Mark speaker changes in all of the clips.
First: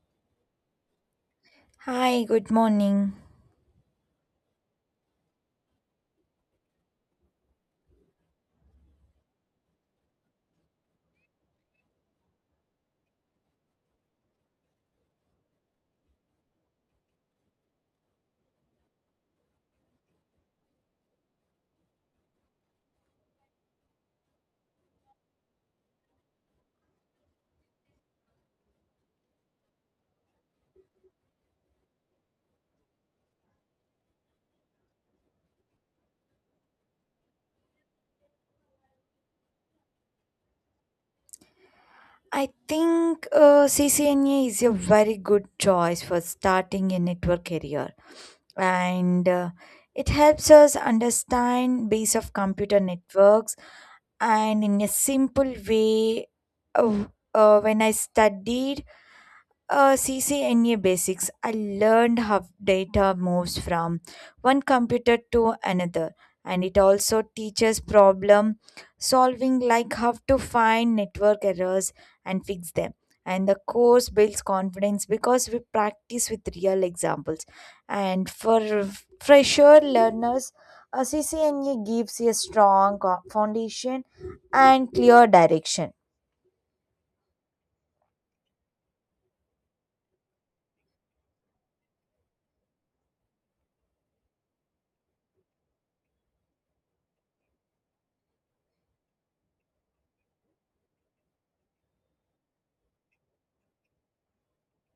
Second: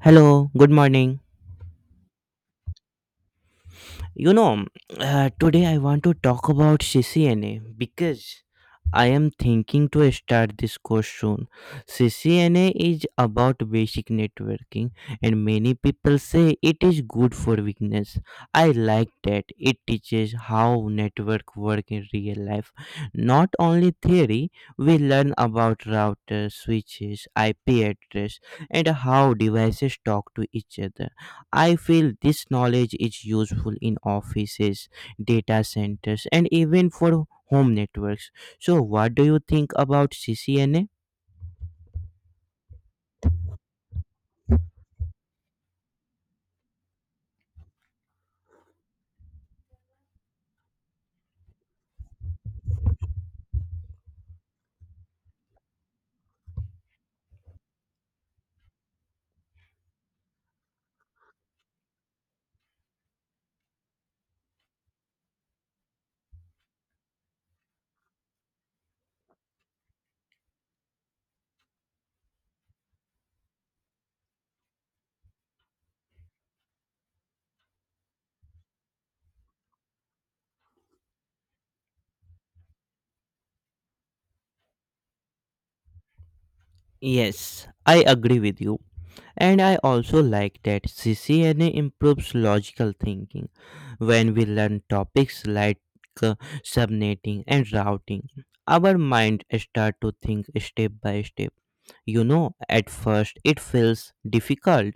Speaker 1: Hello, good morning.
Speaker 2: Hi, good morning.
Speaker 1: You know, Today I want to talk about CCNA because I am thinking to start this course soon. CCNA is about basic networking, and many people say it is good for weakness. I like that it teaches how network work in real life. Not only theory, we learn about routers, switches, IP address, and how devices talk to each other. I feel this knowledge is useful in offices, data centers, and even for home networks. So, what do you think about CCNA?
Speaker 2: I think CCNA is a very good choice for starting a network career, and it helps us understand base of computer networks and in a simple way. Uh, when I studied. CCNA basics. I learned how data moves from one computer to another, and it also teaches problem solving, like how to find network errors and fix them. And the course builds confidence because we practice with real examples. And for fresher learners, a CCNA gives you a strong foundation and clear direction.
Speaker 1: Yes, I agree with you. And I also like that CCNA improves logical thinking when we learn topics like uh, subnetting and routing. Our mind start to think step by step. You know, at first it feels difficult,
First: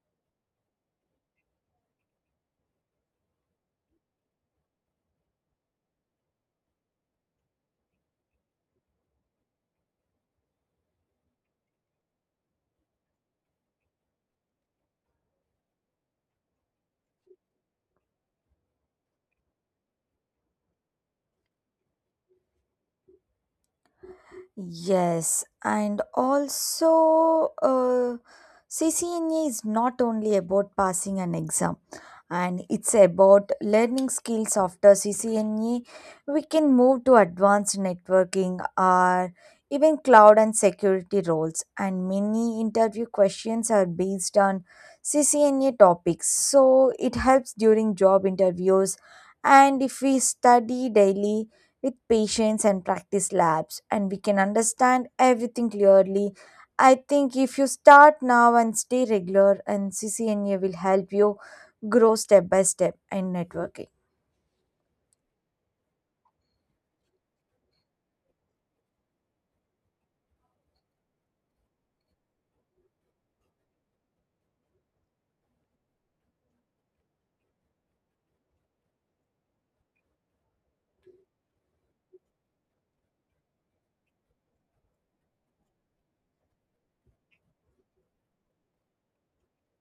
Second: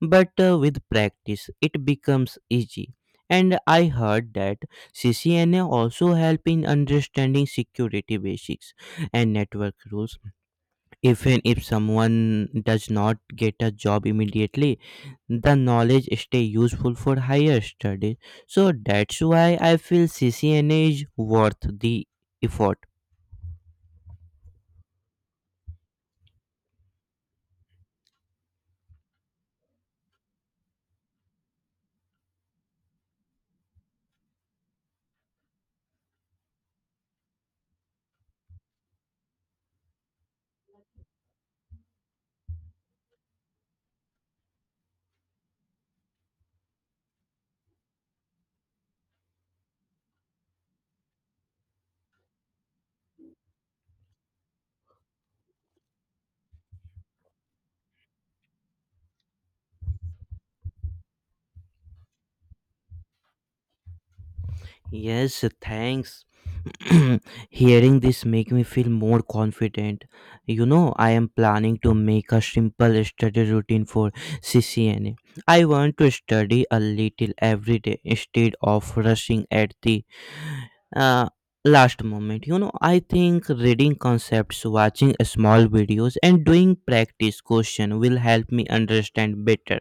Speaker 1: but with practice it becomes easy. And I heard that CCNA also help in understanding security basics and network rules, even if someone does not get a job immediately, the knowledge stay useful for higher studies. So that's why I feel CCNA is worth the effort.
Speaker 2: Yes, and also, CCNA is not only about passing an exam, and it's about learning skills after CCNA. We can move to advanced networking or even cloud and security roles, and many interview questions are based on CCNA topics. So it helps during job interviews, and if we study daily with patience and practice labs, and we can understand everything clearly. I think if you start now and stay regular, and CCNA will help you grow step by step in networking.
Speaker 1: Yes, thanks. Hearing this make me feel more confident. You know, I am planning to make a simple study routine for CCNA. Want to study a little every day instead of rushing at the uh, last moment. I think reading concepts, watching small videos, and doing practice question will help me understand better.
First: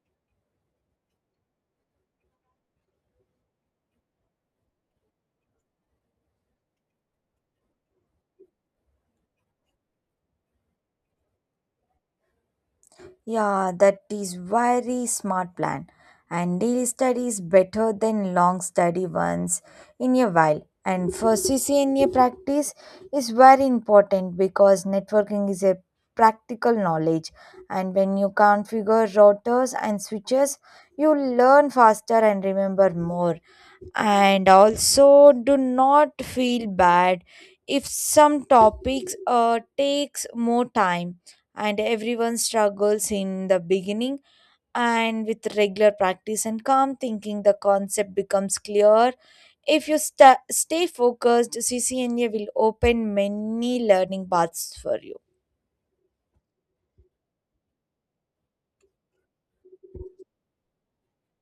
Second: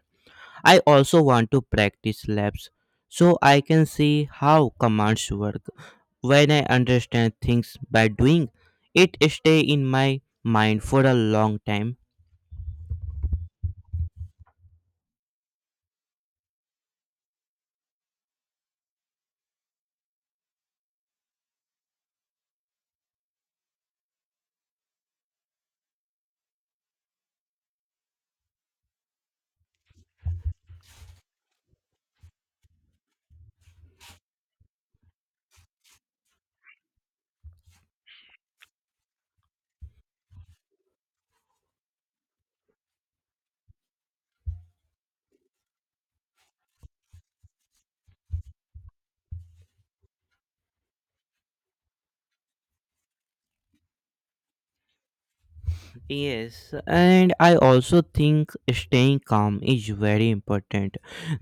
Speaker 1: I also want to practice labs so I can see how commands work. When I understand things by doing, it stay in my mind for a long time.
Speaker 2: Yeah, that is very smart plan. And daily study is better than long study once in a while. And for CCNA practice is very important because networking is a practical knowledge. And when you configure routers and switches, you learn faster and remember more. And also do not feel bad if some topics takes more time, and everyone struggles in the beginning, and with regular practice and calm thinking the concept becomes clear. If you stay focused, CCNA will open many learning paths for you.
Speaker 1: Yes, and I also think staying calm is very important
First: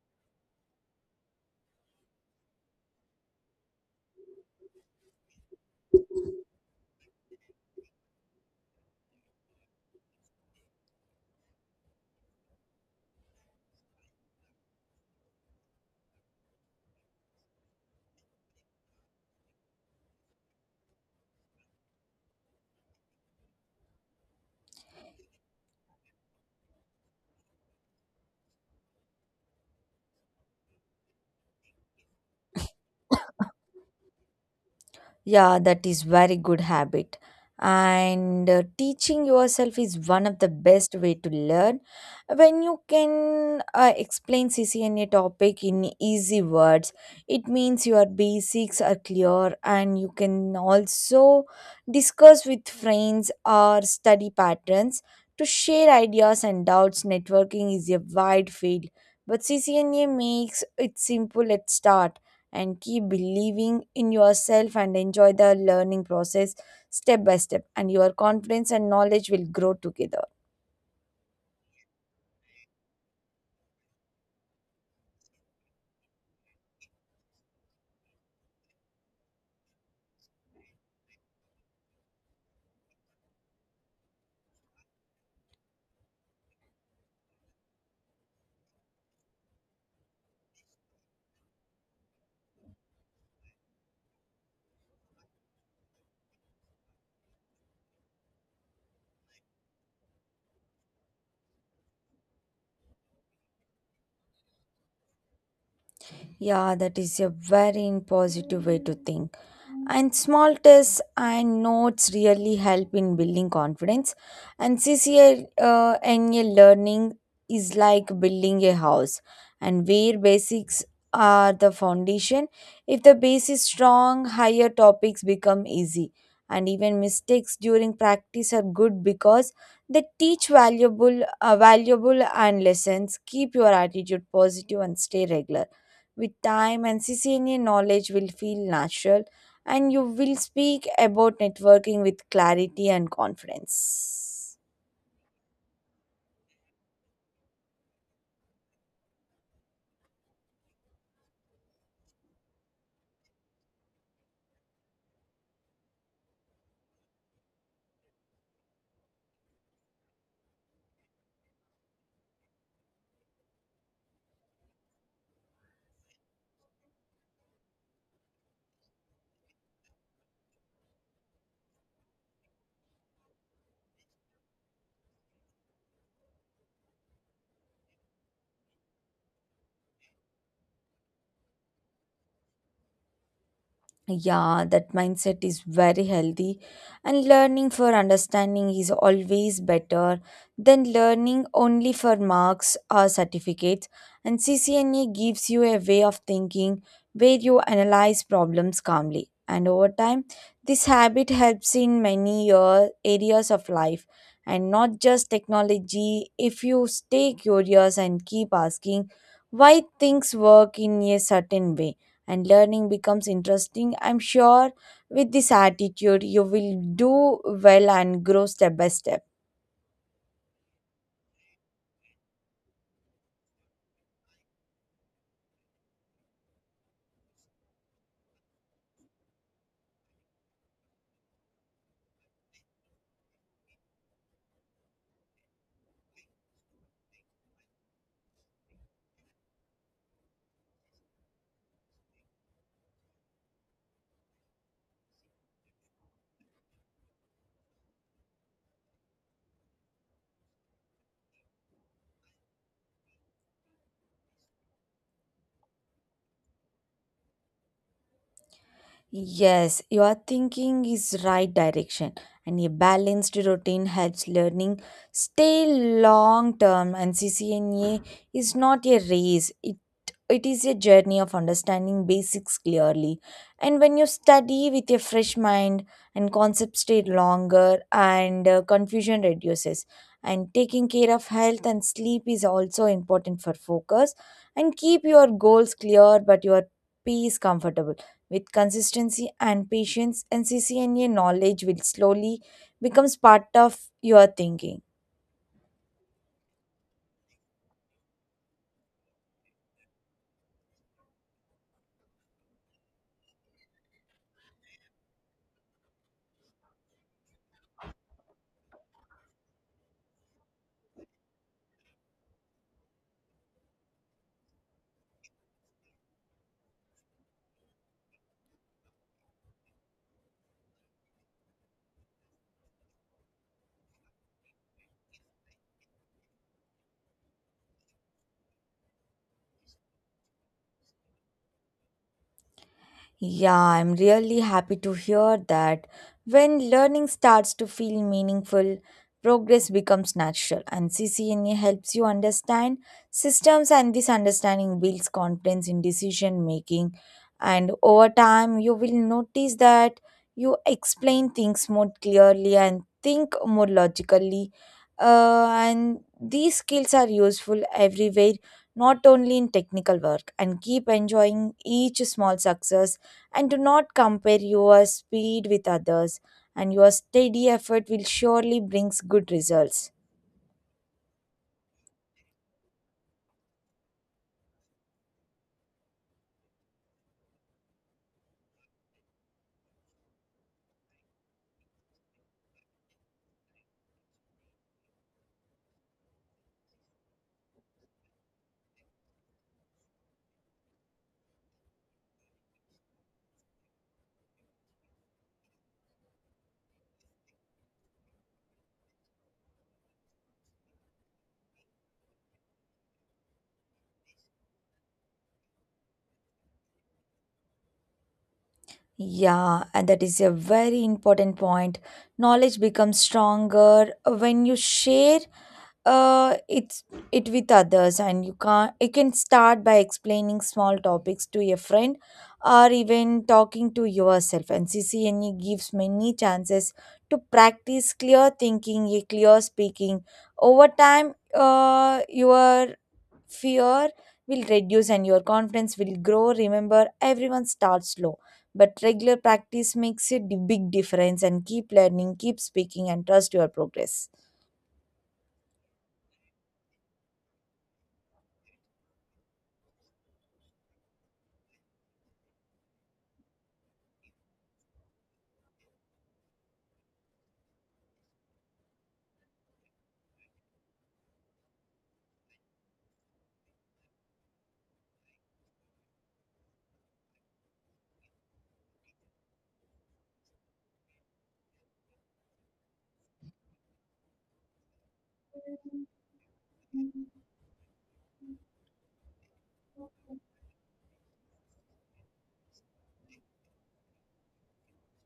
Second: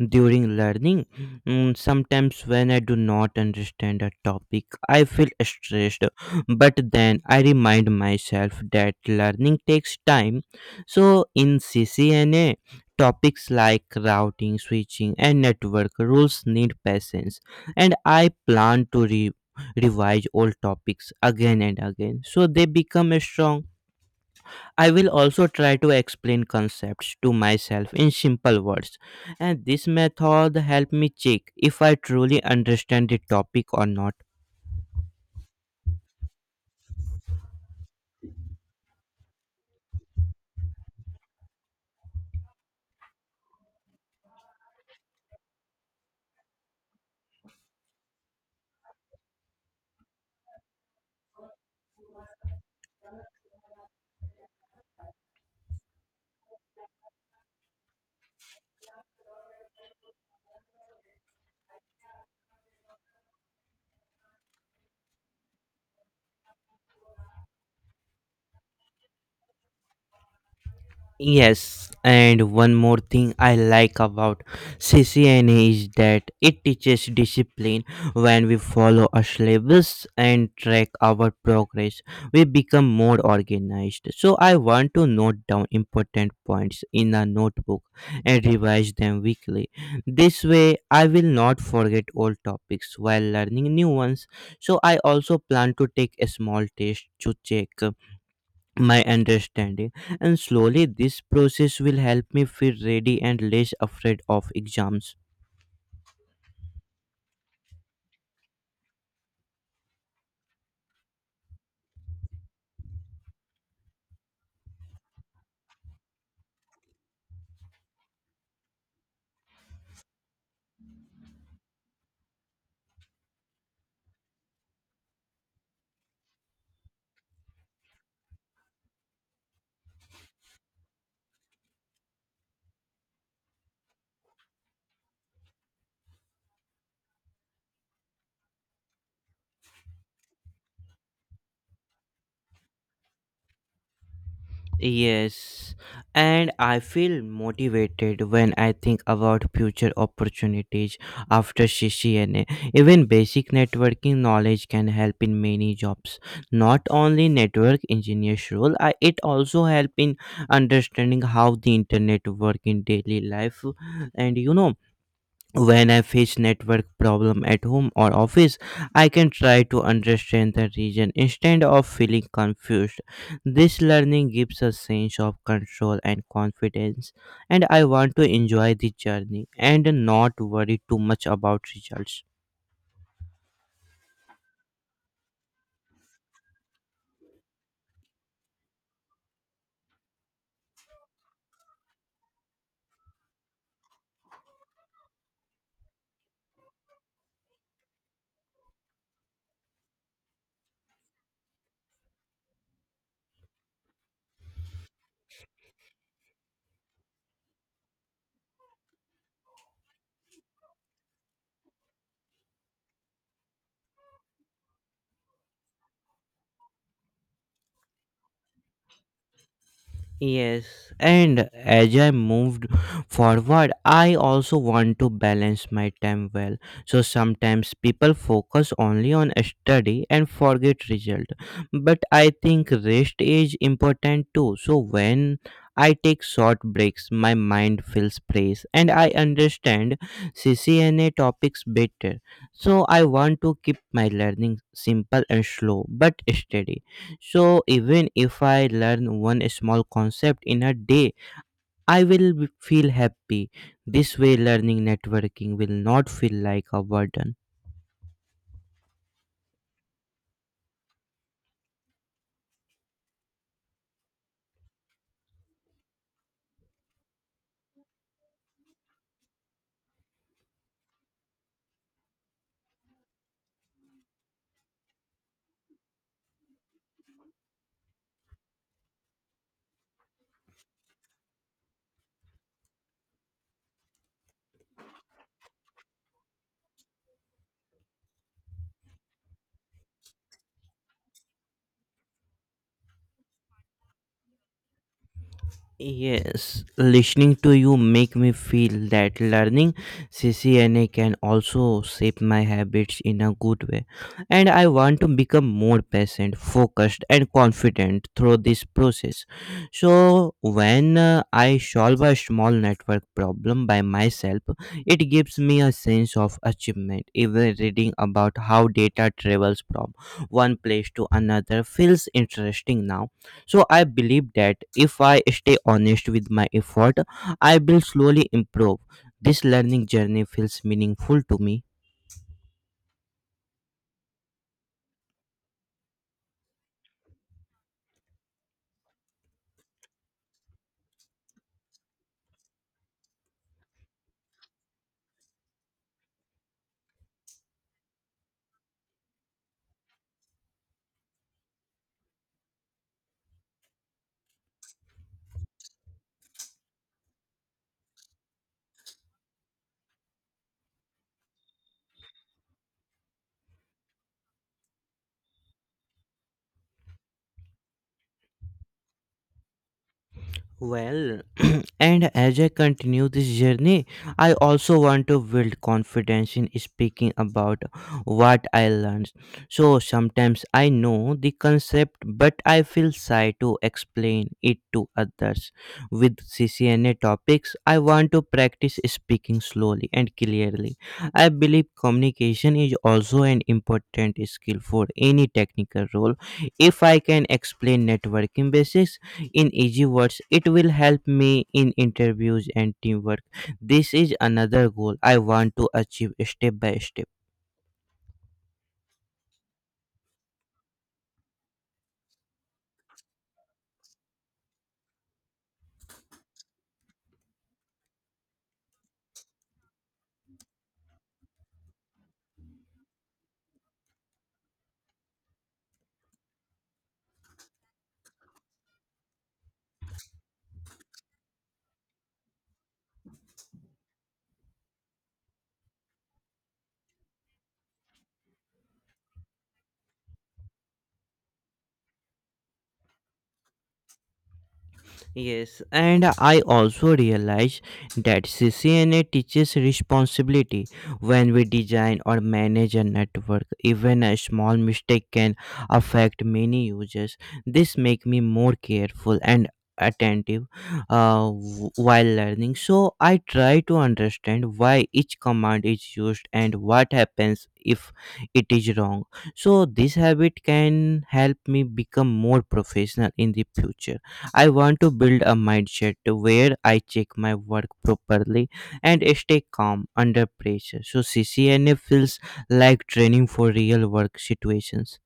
Speaker 1: during learning. Mm, sometimes, when I do not understand a topic, I feel stressed, but then I remind myself that learning takes time. So, in CCNA, topics like routing, switching, and network rules need patience, and I plan to revise all topics again and again so they become strong. I will also try to explain concepts to myself in simple words, and this method help me check if I truly understand the topic or not.
Speaker 2: Yeah, that is very good habit. And teaching yourself is one of the best way to learn. When you can explain CCNA topic in easy words, it means your basics are clear, and you can also discuss with friends or study patterns to share ideas and doubts. Networking is a wide field, but CCNA makes it simple at start, and keep believing in yourself and enjoy the learning process step by step, and your confidence and knowledge will grow together.
Speaker 1: Yes, and one more thing I like about CCNA is that it teaches discipline. When we follow a syllabus and track our progress, we become more organized. So I want to note down important points in a notebook and revise them weekly. This way, I will not forget old topics while learning new ones. So I also plan to take a small test to check my understanding, and slowly this process will help me feel ready and less afraid of exams.
Speaker 2: Yeah, that is a very positive way to think. And small tests and notes really help in building confidence. And C C A NA learning is like building a house, and where basics are the foundation. If the base is strong, higher topics become easy. And even mistakes during practice are good because they teach valuable, valuable and lessons. Keep your attitude positive and stay regular. With time, and CCNA knowledge will feel natural, and you will speak about networking with clarity and confidence.
Speaker 1: Yes, and I feel motivated when I think about future opportunities after CCNA. Even basic networking knowledge can help in many jobs, not only network engineer's role. I, it also help in understanding how the internet work in daily life. And when I face network problem at home or office, I can try to understand the region instead of feeling confused. This learning gives a sense of control and confidence, and I want to enjoy the journey and not worry too much about results.
Speaker 2: Yeah, that mindset is very healthy, and learning for understanding is always better than learning only for marks or certificates. And CCNA gives you a way of thinking where you analyze problems calmly. And over time, this habit helps in many areas of life and not just technology. If you stay curious and keep asking why things work in a certain way, and learning becomes interesting. I'm sure with this attitude, you will do well and grow step by step.
Speaker 1: Yes, and as I moved forward, I also want to balance my time well. So sometimes people focus only on study and forget result. But I think rest is important too. So when I take short breaks, my mind feels fresh and I understand CCNA topics better. So I want to keep my learning simple and slow but steady. So even if I learn one small concept in a day, I will feel happy. This way learning networking will not feel like a burden.
Speaker 2: Yes, your thinking is right direction, and a balanced routine helps learning stay long term, and CCNA is not a race. It is a journey of understanding basics clearly. And when you study with a fresh mind, and concepts stay longer, and confusion reduces. And taking care of health and sleep is also important for focus, and keep your goals clear but your peace comfortable. With consistency and patience, NCCNA knowledge will slowly becomes part of your thinking.
Speaker 1: Yes, listening to you make me feel that learning CCNA can also shape my habits in a good way, and I want to become more patient, focused, and confident through this process. So, when I solve a small network problem by myself, it gives me a sense of achievement. Even reading about how data travels from one place to another feels interesting now. So I believe that if I stay honest with my effort, I will slowly improve. This learning journey feels meaningful to me.
Speaker 2: Yeah, I'm really happy to hear that. When learning starts to feel meaningful, progress becomes natural, and CCNA helps you understand systems, and this understanding builds confidence in decision making. And over time, you will notice that you explain things more clearly and think more logically. And these skills are useful everywhere, not only in technical work, and keep enjoying each small success and do not compare your speed with others, and your steady effort will surely brings good results.
Speaker 1: Well, and as I continue this journey, I also want to build confidence in speaking about what I learned. So sometimes I know the concept, but I feel shy to explain it to others. With CCNA topics, I want to practice speaking slowly and clearly. I believe communication is also an important skill for any technical role. If I can explain networking basics in easy words, it will help me in interviews and teamwork. This is another goal I want to achieve step by step.
Speaker 2: Yeah, and that is a very important point. Knowledge becomes stronger when you share uh, it's it with others, and you can start by explaining small topics to a friend, or even talking to yourself. And CCNE gives many chances to practice clear thinking, a clear speaking. Over time, your fear will reduce and your confidence will grow. Remember everyone starts slow, but regular practice makes a big difference, and keep learning, keep speaking, and trust your progress.
Speaker 1: Yes, and I also realize that CCNA teaches responsibility when we design or manage a network. Even a small mistake can affect many users. This makes me more careful and attentive while learning. So I try to understand why each command is used and what happens if it is wrong. So this habit can help me become more professional in the future. I want to build a mindset where I check my work properly and stay calm under pressure. So CCNA feels like training for real work situations.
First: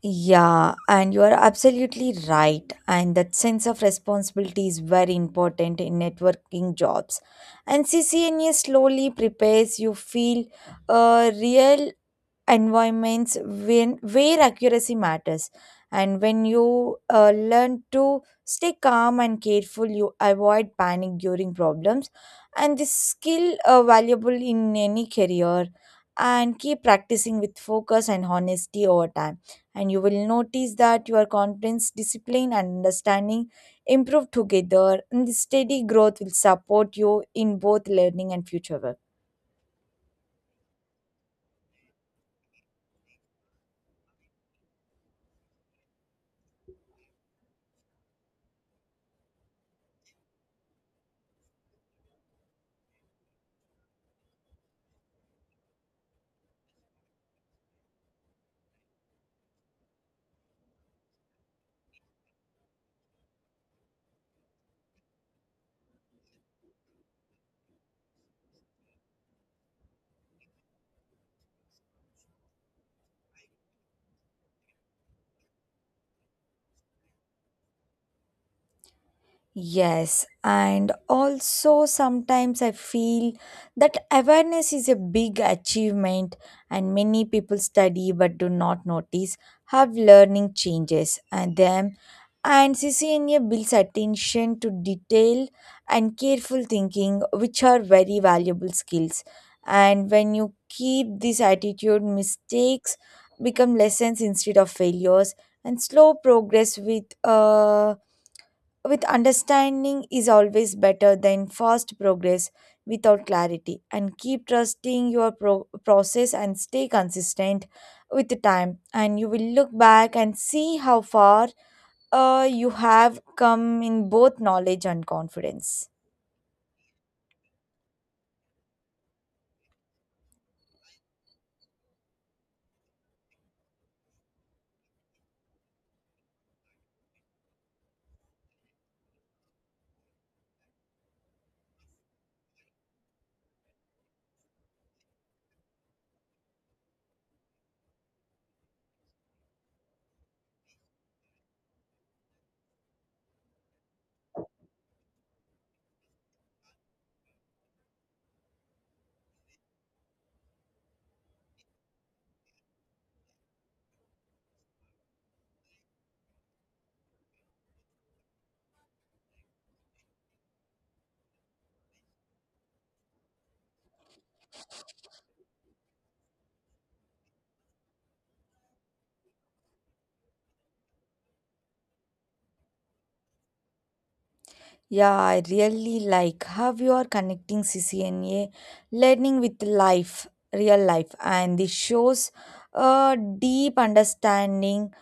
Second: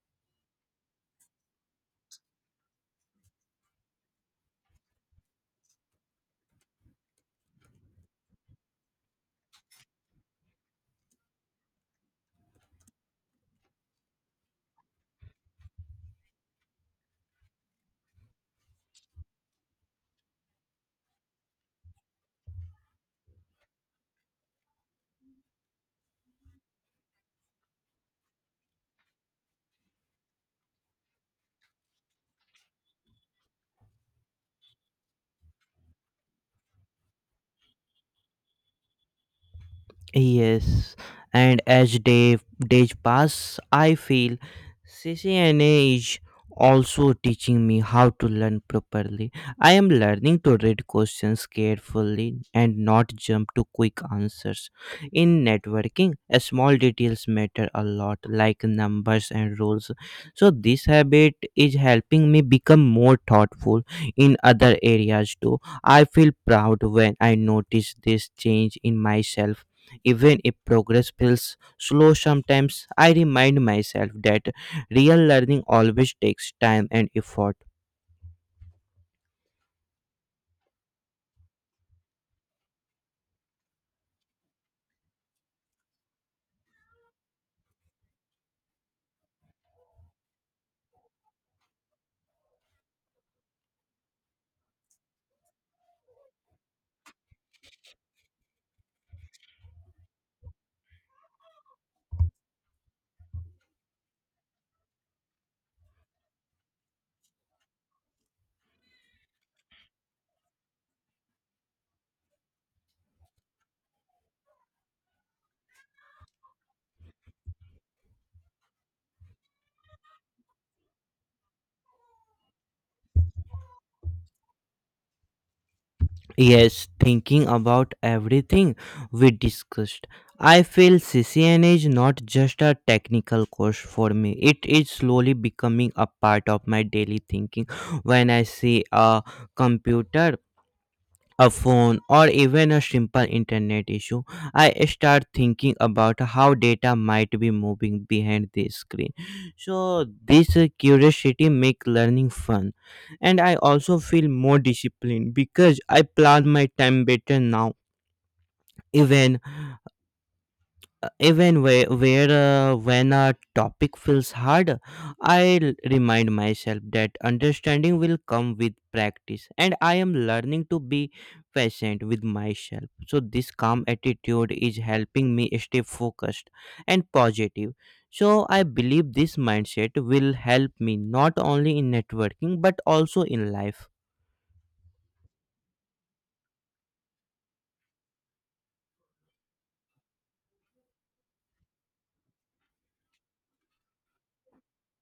Speaker 2: Yeah, and you are absolutely right, and that sense of responsibility is very important in networking jobs, and CCNA slowly prepares you feel a real environments when where accuracy matters. And when you learn to stay calm and careful, you avoid panic during problems, and this skill valuable in any career, and keep practicing with focus and honesty over time, and you will notice that your confidence, discipline, and understanding improve together, and the steady growth will support you in both learning and future work.
Speaker 1: Yes, and as days pass, I feel CCNA is also teaching me how to learn properly. I am learning to read questions carefully and not jump to quick answers. In networking, small details matter a lot, like numbers and rules. So this habit is helping me become more thoughtful in other areas too. I feel proud when I notice this change in myself. Even if progress feels slow sometimes, I remind myself that real learning always takes time and effort.
Speaker 2: Yes, and also sometimes I feel that awareness is a big achievement, and many people study but do not notice have learning changes and them. And CCNA builds attention to detail and careful thinking, which are very valuable skills. And when you keep this attitude, mistakes become lessons instead of failures, and slow progress with with understanding is always better than fast progress without clarity, and keep trusting your process and stay consistent with the time, and you will look back and see how far you have come in both knowledge and confidence.
Speaker 1: Yes, thinking about everything we discussed, I feel CCNA is not just a technical course for me. It is slowly becoming a part of my daily thinking. When I see a computer, a phone, or even a simple internet issue, I start thinking about how data might be moving behind the screen. So this curiosity makes learning fun, and I also feel more disciplined because I plan my time better now. Even even where When a topic feels hard, I remind myself that understanding will come with practice, and I am learning to be patient with myself. So this calm attitude is helping me stay focused and positive. So I believe this mindset will help me not only in networking but also in life.
Speaker 2: Yeah, I really like how you are connecting CCNA learning with life, real life, and this shows a deep understanding,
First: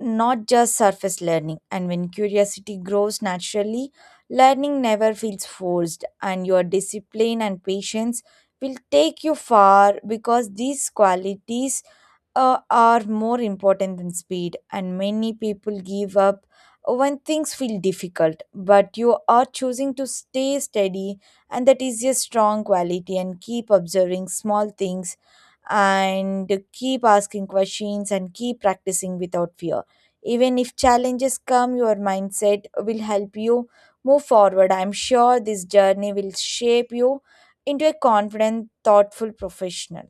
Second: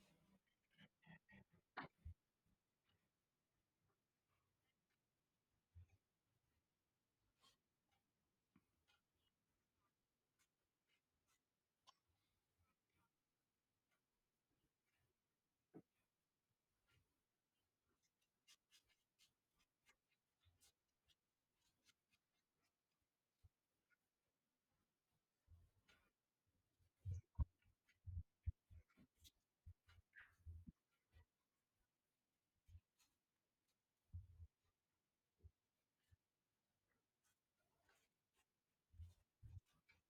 Speaker 2: not just surface learning. And when curiosity grows naturally, learning never feels forced, and your discipline and patience will take you far because these qualities are more important than speed. And many people give up when things feel difficult, but you are choosing to stay steady, and that is a strong quality. And keep observing small things and keep asking questions and keep practicing without fear. Even if challenges come, your mindset will help you move forward. I'm sure this journey will shape you into a confident, thoughtful professional.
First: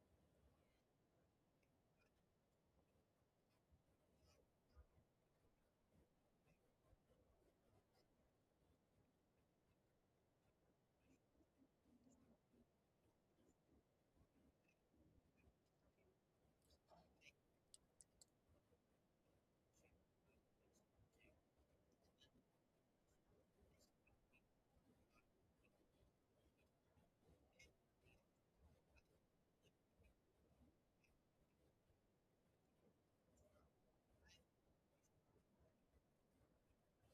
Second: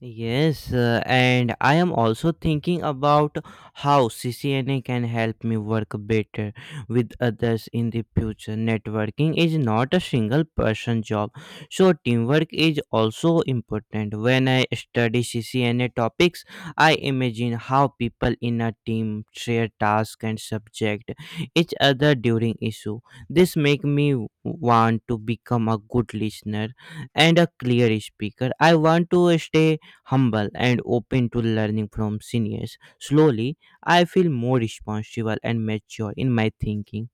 Speaker 1: Yes, and I am also thinking about how CCNA can help me work better with others in the future. Networking is not a single person job, so teamwork is also important. When I study CCNA topics, I imagine how people in a team share tasks and subject each other during issue. This make me want to become a good listener and a clear speaker. I want to stay humble and open to learning from seniors. Slowly, I feel more responsible and mature in my thinking.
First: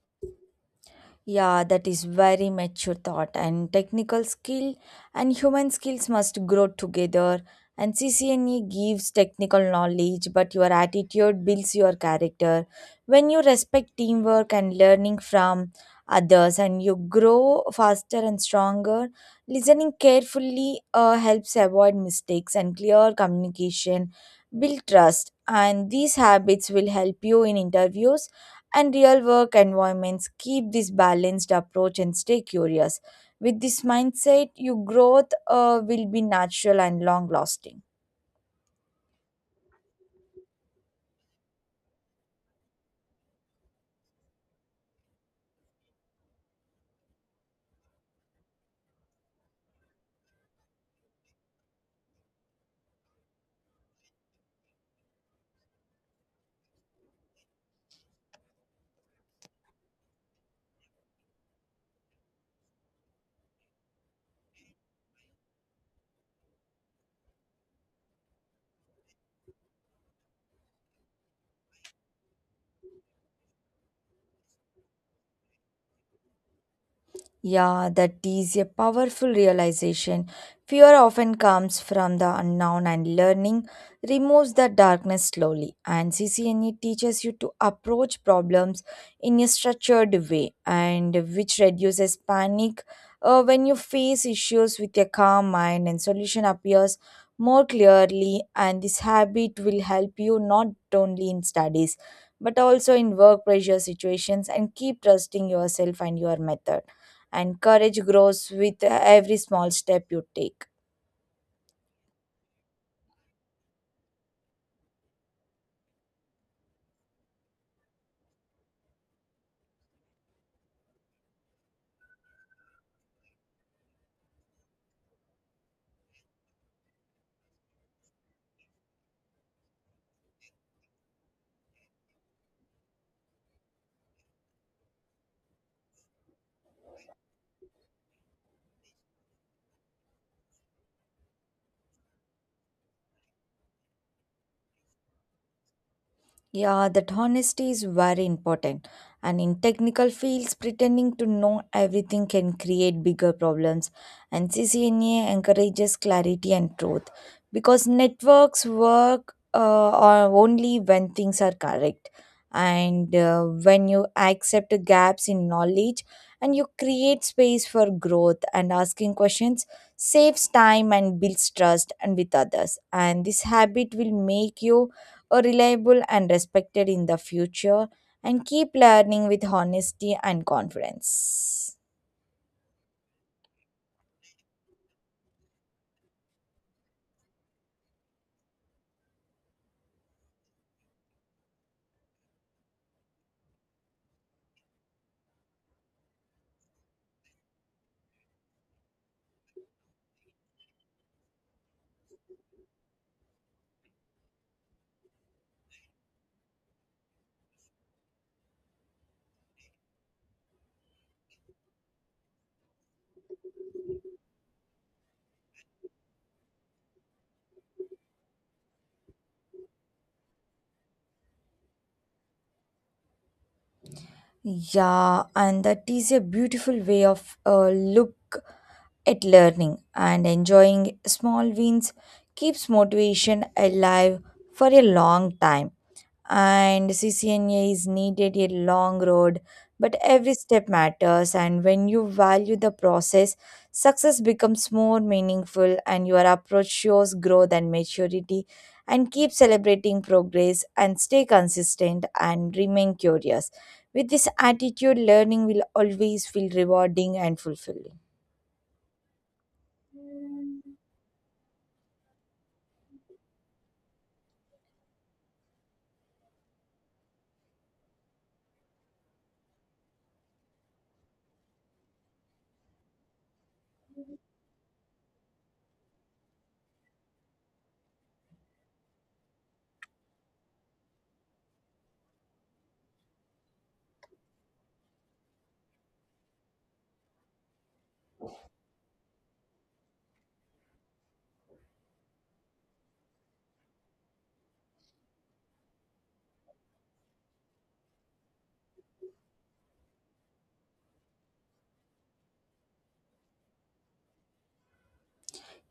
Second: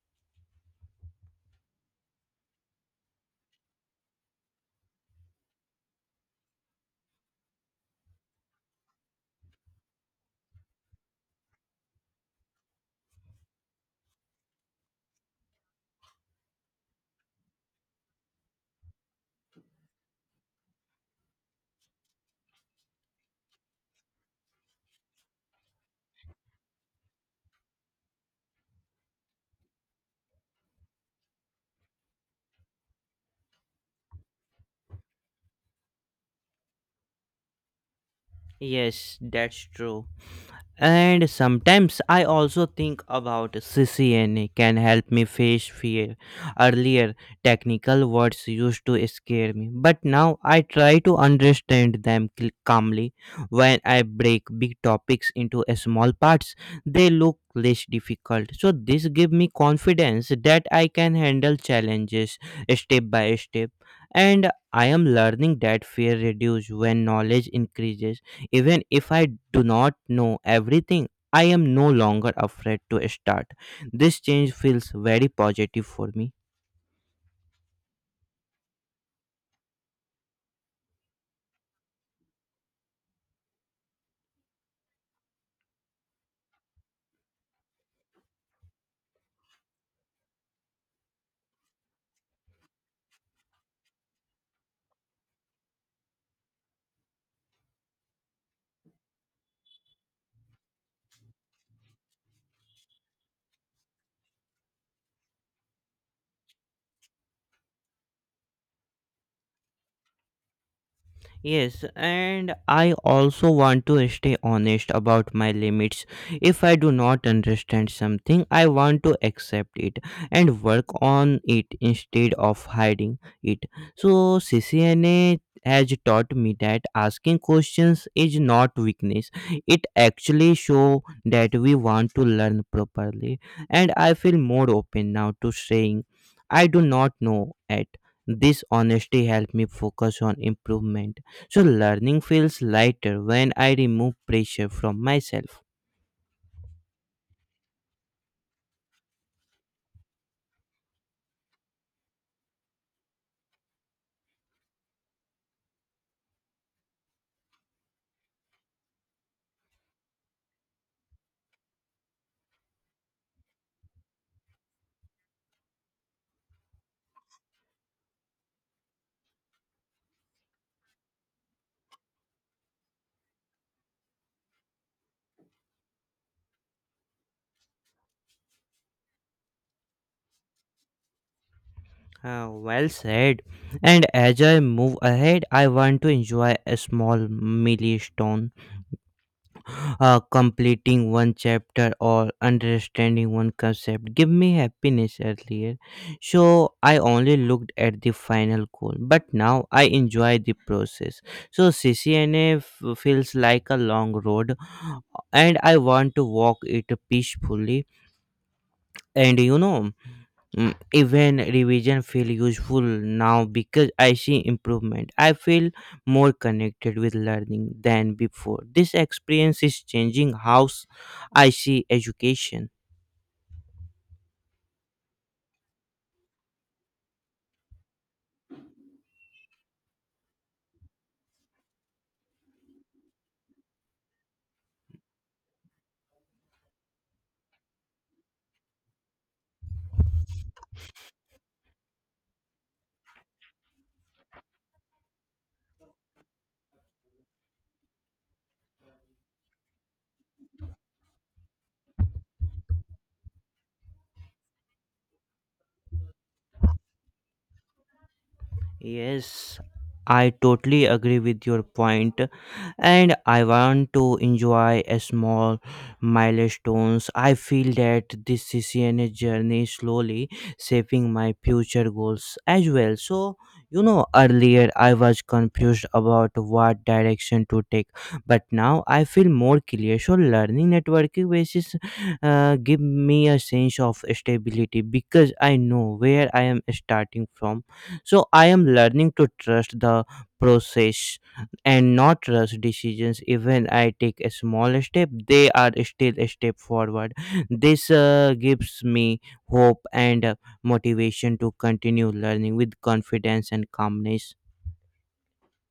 Speaker 2: Yeah, that is very mature thought, and technical skill and human skills must grow together. And CCNE gives technical knowledge, but your attitude builds your character. When you respect teamwork and learning from others, and you grow faster and stronger, listening carefully helps avoid mistakes and clear communication, build trust. And these habits will help you in interviews and real work environments. Keep this balanced approach and stay curious. With this mindset, your growth will be natural and long lasting.
Speaker 1: Yes, that's true. And sometimes I also think about CCNA can help me face fear. Earlier, technical words used to scare me, but now I try to understand them calmly. When I break big topics into a small parts, they look less difficult. So this gives me confidence that I can handle challenges step by step. And I am learning that fear reduces when knowledge increases. Even if I do not know everything, I am no longer afraid to start. This change feels very positive for me.
Speaker 2: Yeah, that is a powerful realization. Fear often comes from the unknown, and learning removes the darkness slowly. And CCNE teaches you to approach problems in a structured way, and which reduces panic when you face issues with a calm mind, and solution appears more clearly. And this habit will help you not only in studies but also in work pressure situations, and keep trusting yourself and your method, and courage grows with every small step you take.
Speaker 1: Yes, and I also want to stay honest about my limits. If I do not understand something, I want to accept it and work on it instead of hiding it. So, CCNA has taught me that asking questions is not weakness. It actually shows that we want to learn properly, and I feel more open now to saying, I do not know. At this, honesty helped me focus on improvement, so learning feels lighter when I remove pressure from myself.
Speaker 2: Yeah, that honesty is very important. And in technical fields, pretending to know everything can create bigger problems. And CCNA encourages clarity and truth because networks work only when things are correct. And when you accept gaps in knowledge, and you create space for growth, and asking questions saves time and builds trust and with others. And this habit will make you or reliable and respected in the future, and keep learning with honesty and confidence.
Speaker 1: Ah, well said. And as I move ahead, I want to enjoy a small milestone, completing one chapter or understanding one concept. Give me happiness earlier. So I only looked at the final goal, but now I enjoy the process. So CCNA feels like a long road, and I want to walk it peacefully. And even revision feel useful now, because I see improvement. I feel more connected with learning than before. This experience is changing how I see education.
Speaker 2: Yeah, and that is a beautiful way of look at learning, and enjoying small wins keeps motivation alive for a long time. And CCNA is needed a long road, but every step matters. And when you value the process, success becomes more meaningful, and your approach shows growth and maturity. And keep celebrating progress and stay consistent and remain curious. With this attitude, learning will always feel rewarding and fulfilling.
Speaker 1: Yes, I totally agree with your point, and I want to enjoy a small milestones. I feel that this CCNA journey is slowly shaping my future goals as well. So, earlier I was confused about what direction to take, but now I feel more clear. So, learning networking basis give me a sense of stability because I know where I am starting from. So, I am learning to trust the process and not rush decisions. Even I take a small step, they are still a step forward. This gives me hope and motivation to continue learning with confidence and calmness.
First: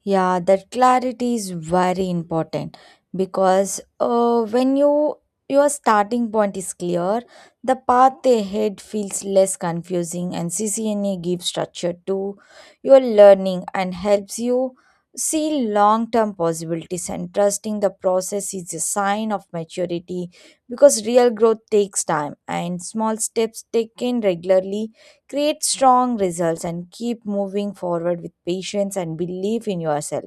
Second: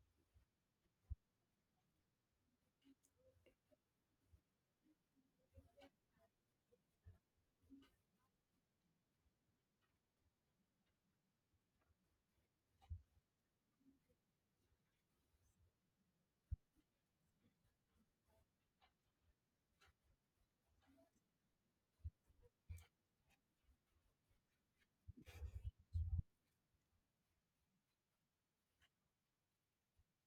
Speaker 2: Yeah, that clarity is very important because when you your starting point is clear, the path ahead feels less confusing, and CCNA gives structure to your learning and helps you see long term possibilities. And trusting the process is a sign of maturity because real growth takes time, and small steps taken regularly create strong results and keep moving forward with patience and belief in yourself,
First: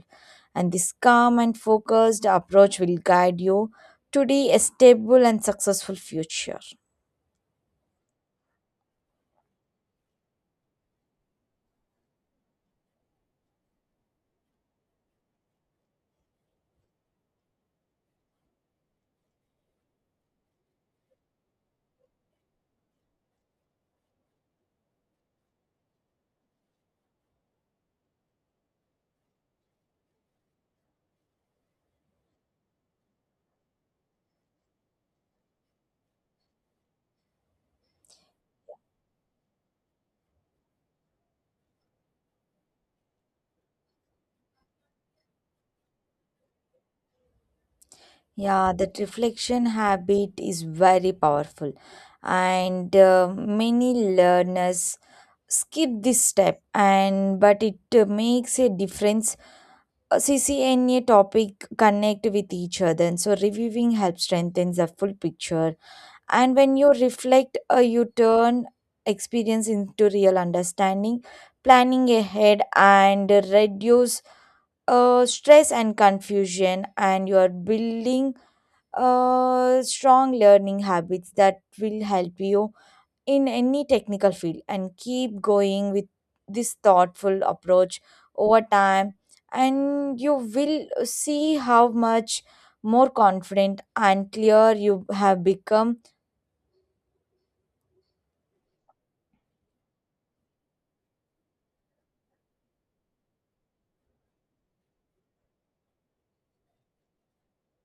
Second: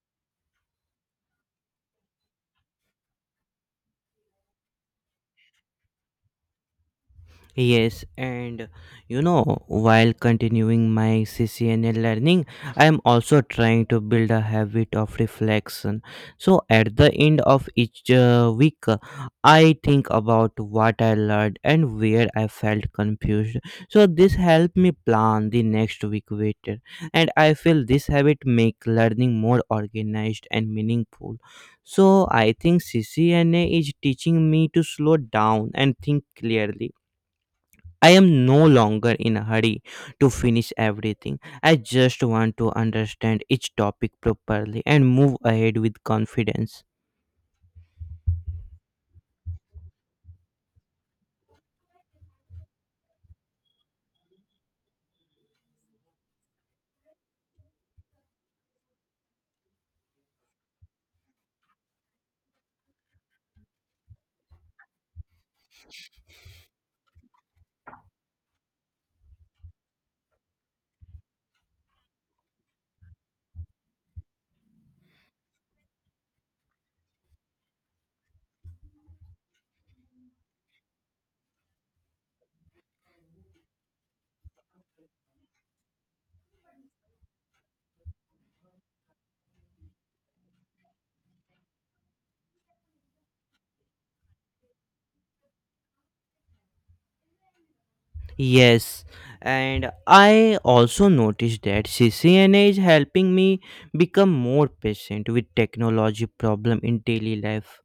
Speaker 2: and this calm and focused approach will guide you today a stable and successful future.
Speaker 1: Yes, and you know, while continuing my CCNA learning, I am also trying to build a habit of reflection. So, at the end of each week, I think about what I learned and where I felt confused. So, this helped me plan the next week better, and I feel this habit make learning more organized and meaningful. So, I think CCNA is teaching me to slow down and think clearly. I am no longer in a hurry to finish everything. I just want to understand each topic properly and move ahead with confidence.
Speaker 2: Yeah, that reflection habit is very powerful, and many learners skip this step and but it makes a difference. CCNA topic connect with each other and so reviewing helps strengthens the full picture, and when you reflect, you turn experience into real understanding, planning ahead and reduce stress and confusion, and you are building strong learning habits that will help you in any technical field, and keep going with this thoughtful approach over time, and you will see how much more confident and clear you have become.
Speaker 1: Yes, and I also noticed that CCNA is helping me become more patient with technology problem in daily life.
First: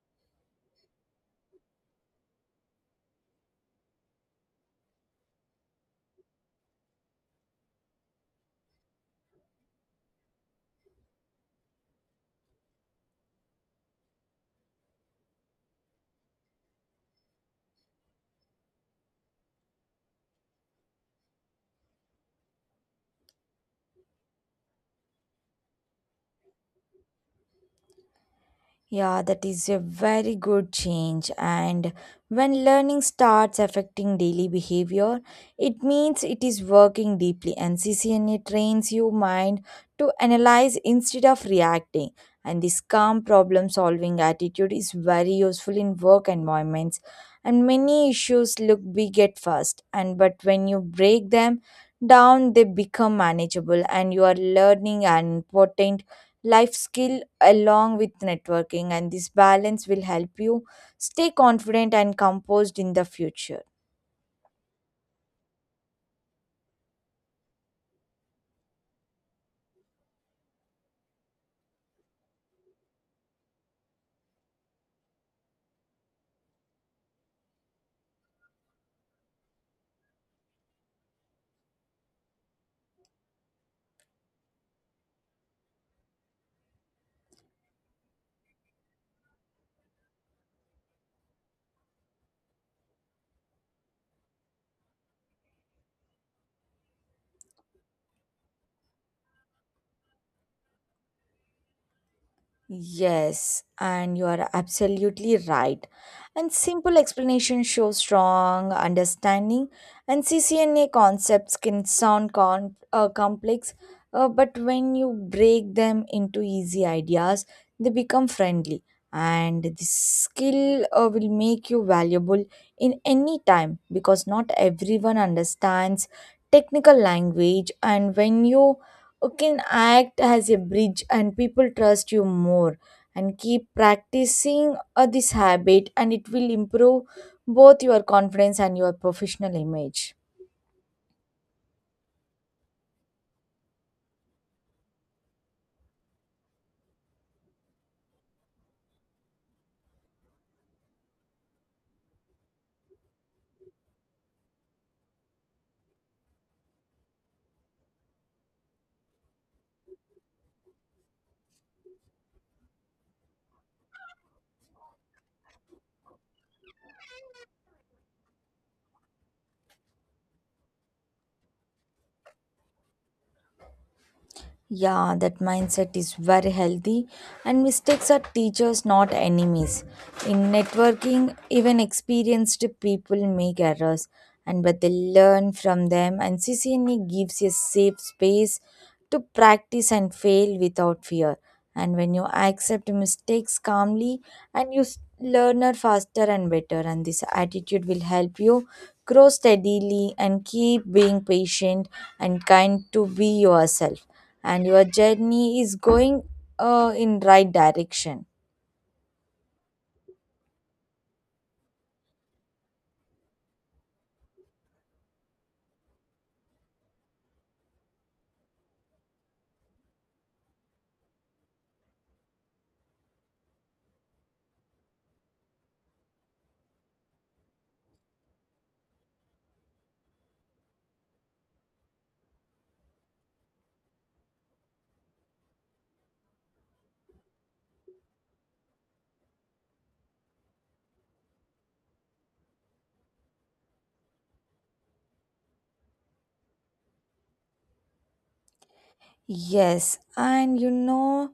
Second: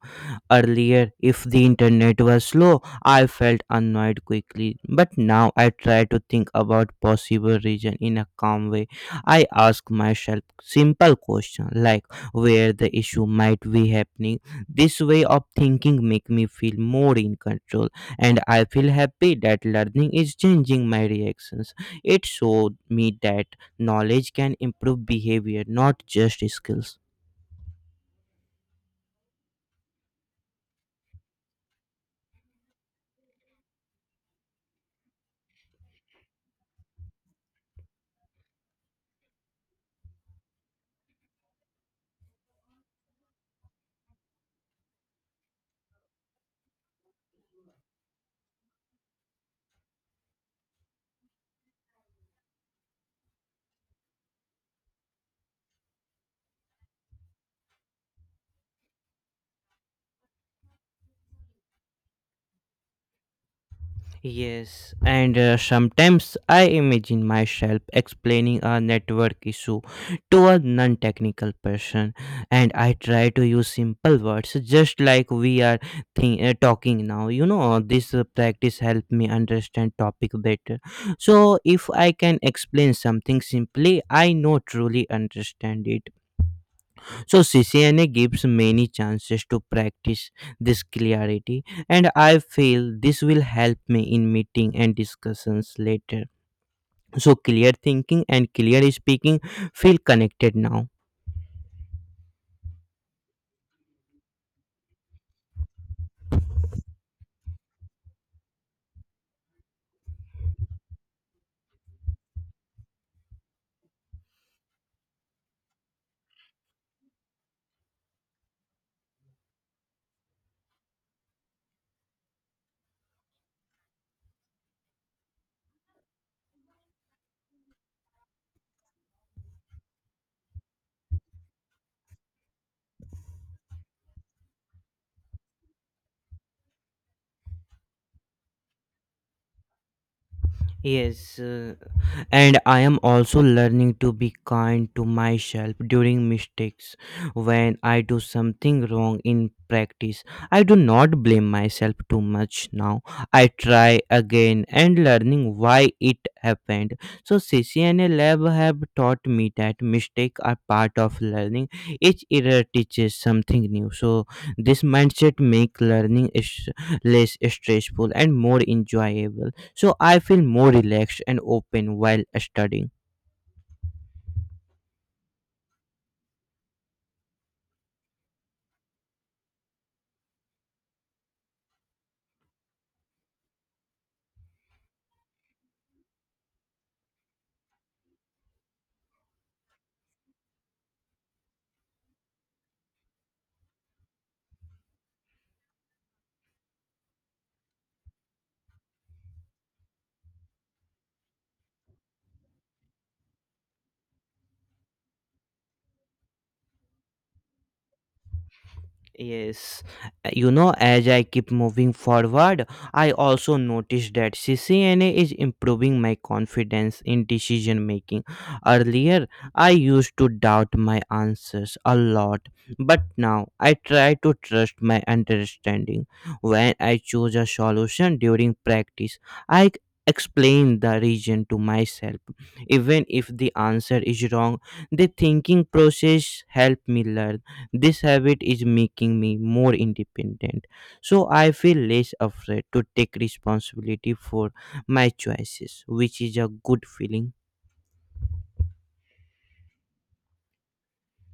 Speaker 1: Earlier, if the internet was slow, I felt annoyed quickly, but now I try to think about possible reason in a calm way. I ask myself simple question like where the issue might be happening. This way of thinking make me feel more in control, and I feel happy that learning is changing my reactions. It showed me that knowledge can improve behavior, not just skills.
Speaker 2: Yeah, that is a very good change. And when learning starts affecting daily behavior, it means it is working deeply. And CCNA trains your mind to analyze instead of reacting. And this calm problem solving attitude is very useful in work environments. And many issues look big at first, and but when you break them down, they become manageable, and you are learning an important life skill along with networking, and this balance will help you stay confident and composed in the future.
Speaker 1: Yes, and sometimes I imagine myself explaining a network issue to a non technical person, and I try to use simple words just like we are talking now. You know, this practice helped me understand topic better. So, if I can explain something simply, I know truly understand it. So CCNA gives many chances to practice this clarity, and I feel this will help me in meeting and discussions later. So clear thinking and clear speaking feel connected now.
Speaker 2: Yes, and you are absolutely right. And simple explanation shows strong understanding, and CCNA concepts can sound con complex, but when you break them into easy ideas, they become friendly, and this skill will make you valuable in any time because not everyone understands technical language, and when you can act as a bridge and people trust you more, and keep practicing this habit and it will improve both your confidence and your professional image.
Speaker 1: Yes, and I am also learning to be kind to myself during mistakes. When I do something wrong in practice, I do not blame myself too much now. I try again and learning why it happened. So CCNA lab have taught me that mistakes are part of learning. Each error teaches something new. So this mindset make learning is less stressful and more enjoyable, so I feel more relaxed and open while studying.
Speaker 2: Yeah, that mindset is very healthy, and mistakes are teachers not enemies. In networking even experienced people make errors, and but they learn from them, and CCNA gives a safe space to practice and fail without fear, and when you accept mistakes calmly, and you learn her faster and better, and this attitude will help you grow steadily, and keep being patient and kind to be yourself, and your journey is going in right direction.
Speaker 1: Yes, you know, as I keep moving forward, I also noticed that CCNA is improving my confidence in decision making. Earlier, I used to doubt my answers a lot, but now I try to trust my understanding. When I choose a solution during practice, I c- explain the reason to myself. Even if the answer is wrong, the thinking process helped me learn. This habit is making me more independent, so I feel less afraid to take responsibility for my choices, which is a good feeling.
Speaker 2: Yes, and you know,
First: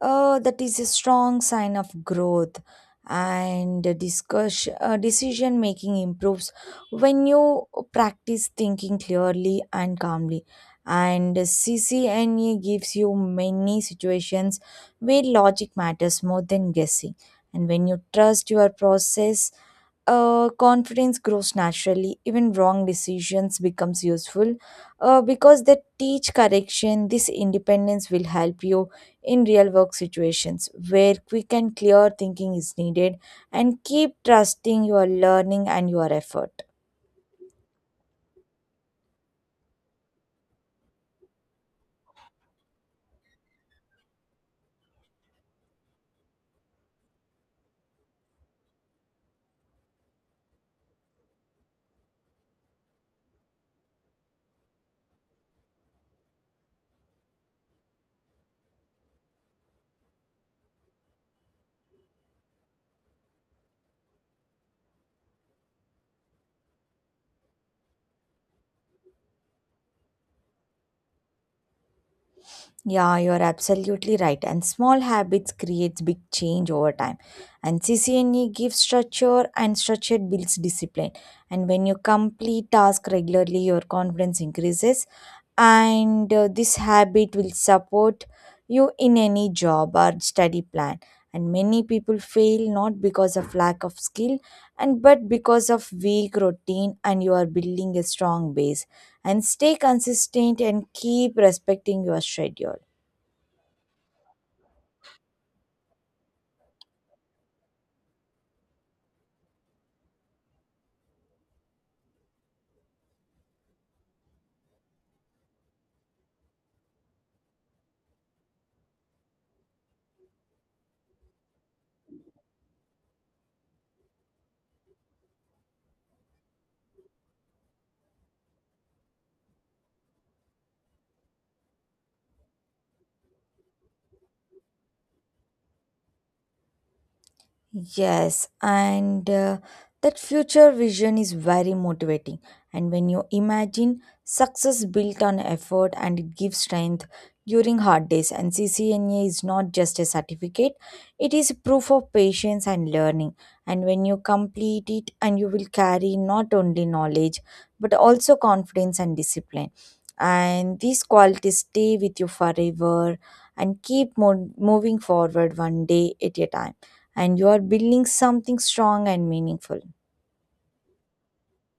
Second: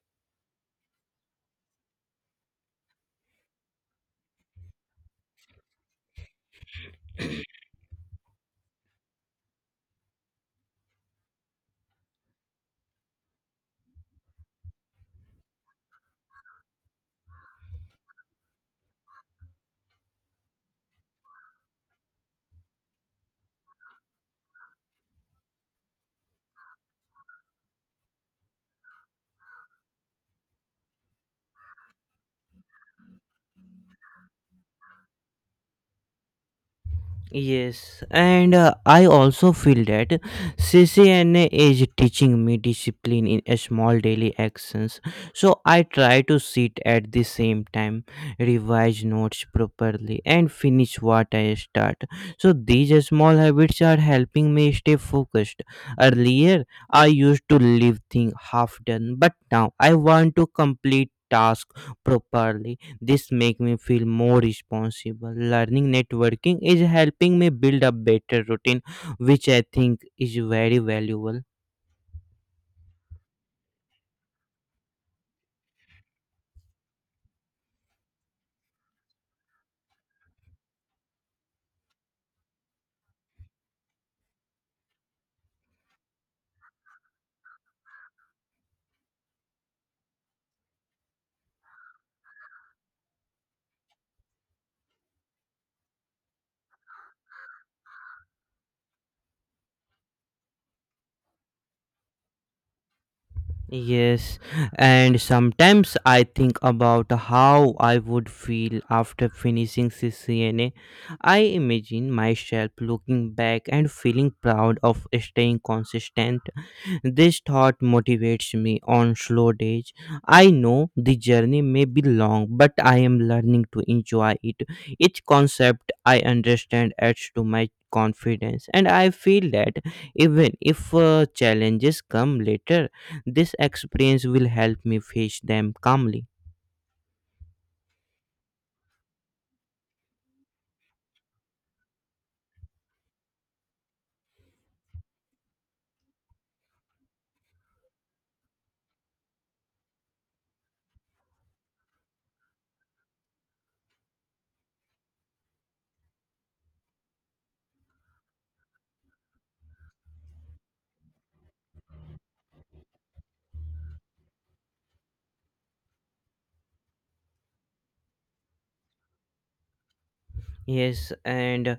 Speaker 2: that is a strong sign of growth, and the discussion, decision making improves when you practice thinking clearly and calmly. And CCNA gives you many situations where logic matters more than guessing. And when you trust your process, confidence grows naturally, even wrong decisions becomes useful because they teach correction. This independence will help you in real work situations where quick and clear thinking is needed, and keep trusting your learning and your effort.
Speaker 1: Yes, and I also feel that CCNA is teaching me discipline in a small daily actions. So I try to sit at the same time, revise notes properly, and finish what I start. So these small habits are helping me stay focused. Earlier, I used to leave things half done, but now I want to complete task properly. This make me feel more responsible. Learning networking is helping me build a better routine, which I think is very valuable.
Speaker 2: Yeah, you're absolutely right, and small habits creates big change over time, and CCNE gives structure and structure builds discipline. And when you complete task regularly, your confidence increases, and this habit will support you in any job or study plan. And many people fail not because of lack of skill, and but because of weak routine, and you are building a strong base. And stay consistent and keep respecting your schedule.
Speaker 1: Yes, and sometimes I think about how I would feel after finishing CCNA. I imagine myself looking back and feeling proud of staying consistent. This thought motivates me on slow days. I know the journey may be long, but I am learning to enjoy it. Each concept I understand adds to my confidence, and I feel that even if challenges come later, this experience will help me face them calmly.
Speaker 2: Yes, and that future vision is very motivating. And when you imagine success built on effort, and it gives strength during hard days, and CCNA is not just a certificate, it is proof of patience and learning. And when you complete it, and you will carry not only knowledge but also confidence and discipline. And these qualities stay with you forever, and keep moving forward one day at a time, and you are building something strong and meaningful.
Speaker 1: Yes, and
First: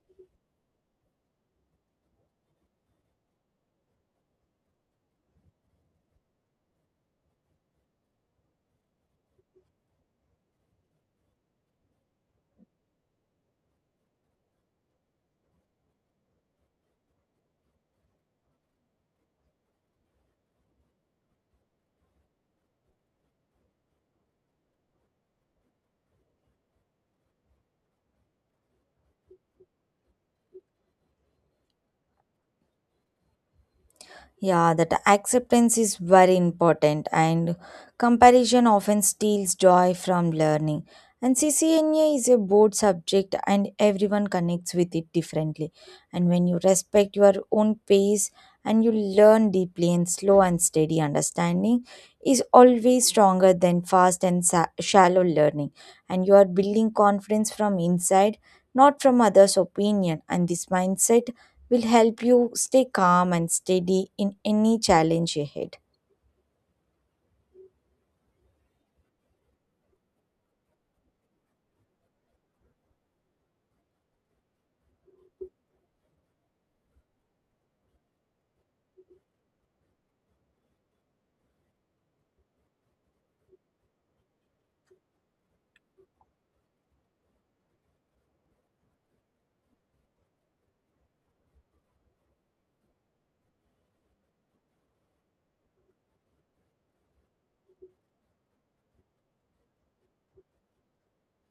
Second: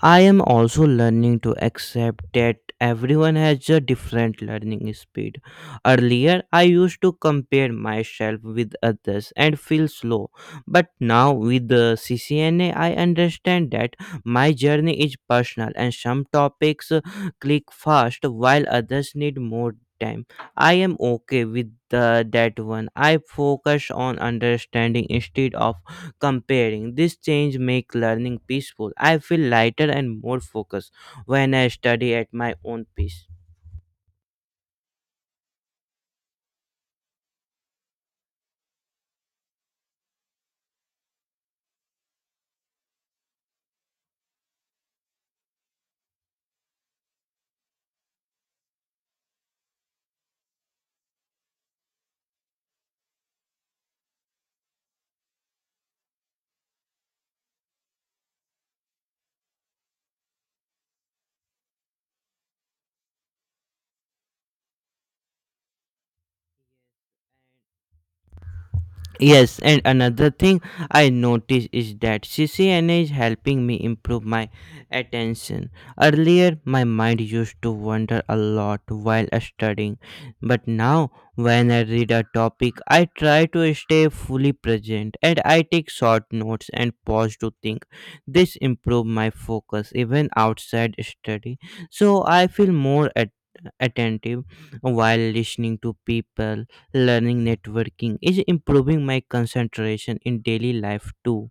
Speaker 1: I am also learning to accept that everyone has a different learning speed. Earlier, I used to compare myself with others and feel slow, but now with the CCNA, I understand that my journey is personal and some topics click fast while others need more time. I am okay with the, that one. I focus on understanding instead of comparing. This change make learning peaceful. I feel lighter and more focused when I study at my own pace.
Speaker 2: Yeah, that acceptance is very important, and comparison often steals joy from learning. And CCNA is a broad subject, and everyone connects with it differently. And when you respect your own pace and you learn deeply, and slow and steady understanding is always stronger than fast and shallow learning. And you are building confidence from inside, not from others' opinion. And this mindset will help you stay calm and steady in any challenge ahead.
Speaker 1: Yes, and another thing I notice is that CCNA is helping me improve my attention. Earlier, my mind used to wander a lot while studying, but now when I read a topic, I try to stay fully present and I take short notes and pause to think. This improves my focus even outside study, so I feel more attentive while listening to people. Learning networking is improving my concentration in daily life too.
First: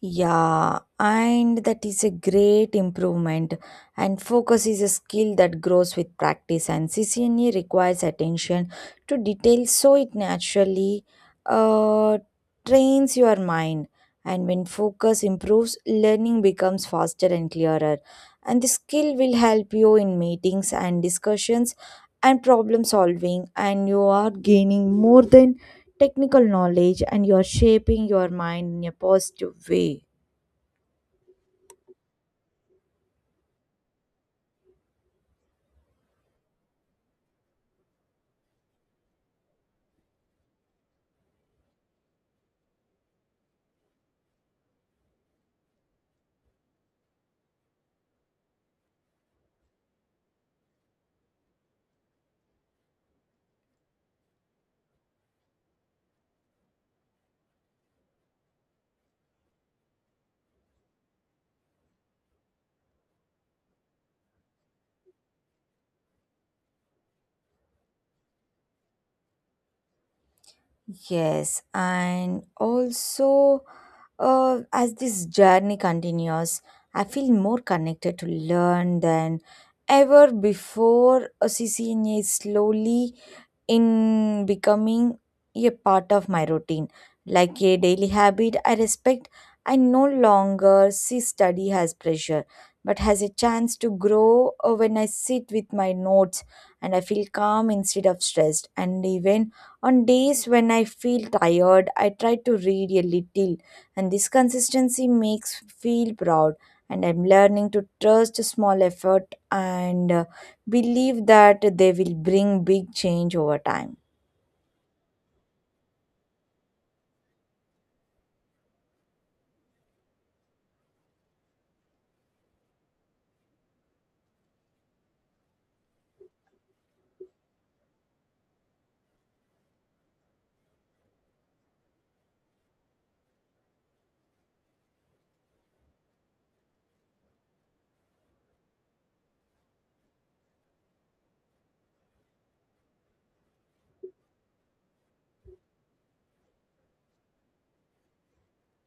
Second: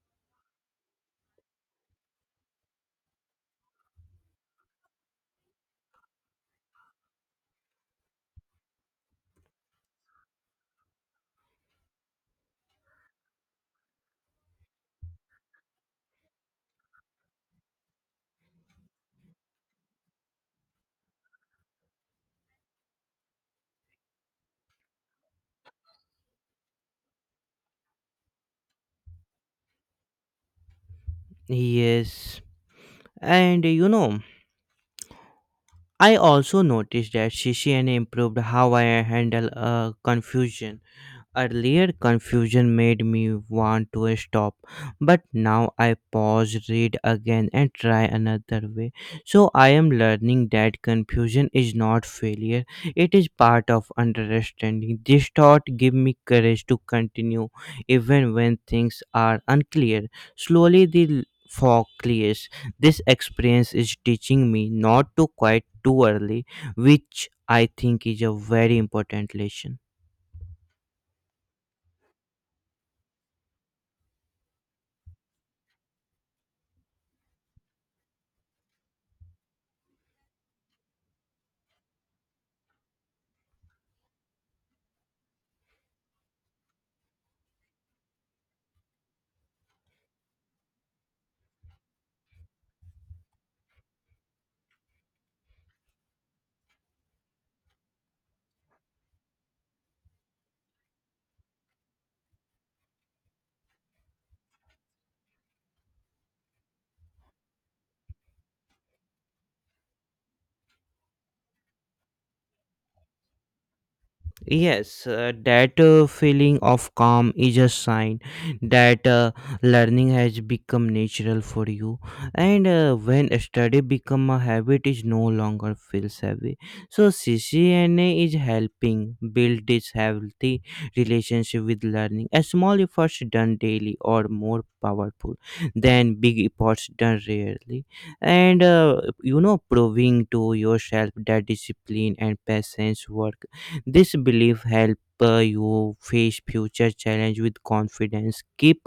Speaker 2: Yeah, and that is a great improvement. And focus is a skill that grows with practice, and CCNE requires attention to detail so it naturally uh, trains your mind. And when focus improves, learning becomes faster and clearer. And the skill will help you in meetings and discussions and problem solving, and you are gaining more than technical knowledge, and you are shaping your mind in a positive way.
Speaker 1: Yes, and you know, I also noticed that CCNA improved how I handle confusion. Earlier, confusion made me want to stop, but now I pause, read again, and try another way. So I am learning that confusion is not failure, it is part of understanding. This thought gave me courage to continue even when things are unclear. Slowly, fog clears. This experience is teaching me not to quit too early, which I think is a very important lesson.
Speaker 2: Yes, and also as this journey continues, I feel more connected to learn than ever before. CCNA is slowly in becoming a part of my routine, like a daily habit I respect. I no longer see study as pressure, but as a chance to grow. When I sit with my notes and I feel calm instead of stressed. And even on days when I feel tired, I try to read a little, and this consistency makes me feel proud. And I'm learning to trust small effort and believe that they will bring big change over time.
Speaker 1: Yes, that feeling of calm is a sign that learning has become natural for you, and when study become a habit, it no longer feels heavy. So CCNA is helping build this healthy relationship with learning. A small efforts done daily or more powerful than big efforts done rarely, and you know, proving to yourself that discipline and patience work. This belief help you face future challenge with confidence. Keep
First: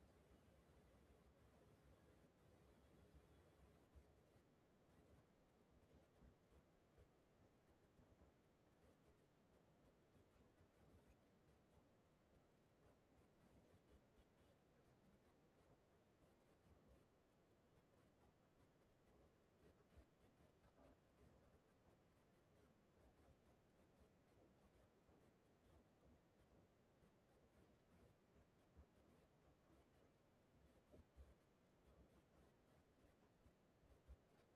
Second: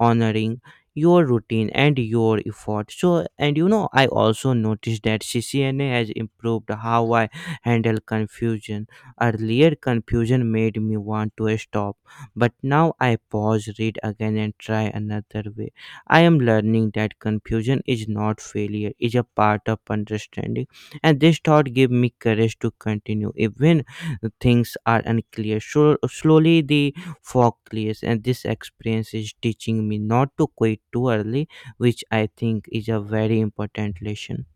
Speaker 1: honoring your routine and your effort. So, and you know, I also noticed that CCNA has improved how I handle confusion. Earlier, confusion made me want to stop, but now I pause, read again, and try another way. I am learning that confusion is not failure; is a part of understanding, and this thought gave me courage to continue even the things are unclear. So slowly the fog clears, and this experience is teaching me not to quit too early, which I think is a very important lesson.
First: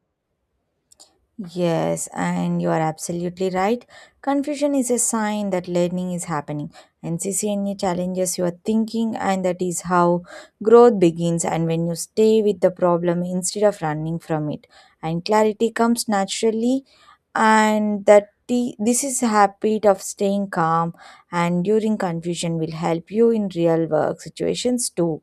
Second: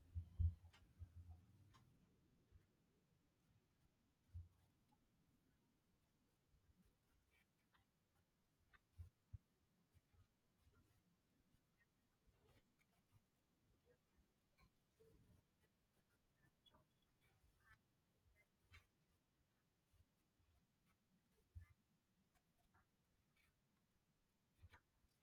Speaker 2: Yes, and you are absolutely right. Confusion is a sign that learning is happening. NCCNA challenges your thinking, and that is how growth begins. And when you stay with the problem instead of running from it, and clarity comes naturally, and this is habit of staying calm and during confusion will help you in real work situations too.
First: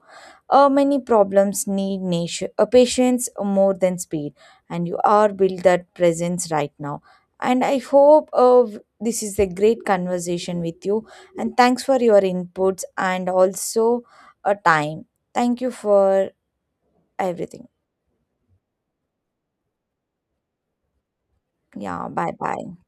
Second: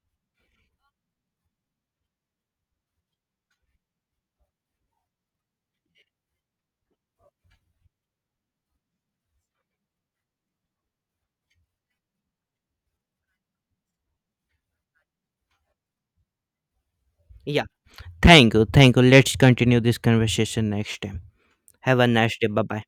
Speaker 2: Many problems need patience more than speed, and you are built that presence right now. And I hope this is a great conversation with you. And thanks for your inputs and also a time. Thank you for
Speaker 1: Yeah.
Speaker 2: everything.
Speaker 1: Thank you. Thank you. Let's continue this conversation next time. Have a
Speaker 2: Yeah, bye
Speaker 1: nice day. Bye
Speaker 2: bye.
Speaker 1: bye.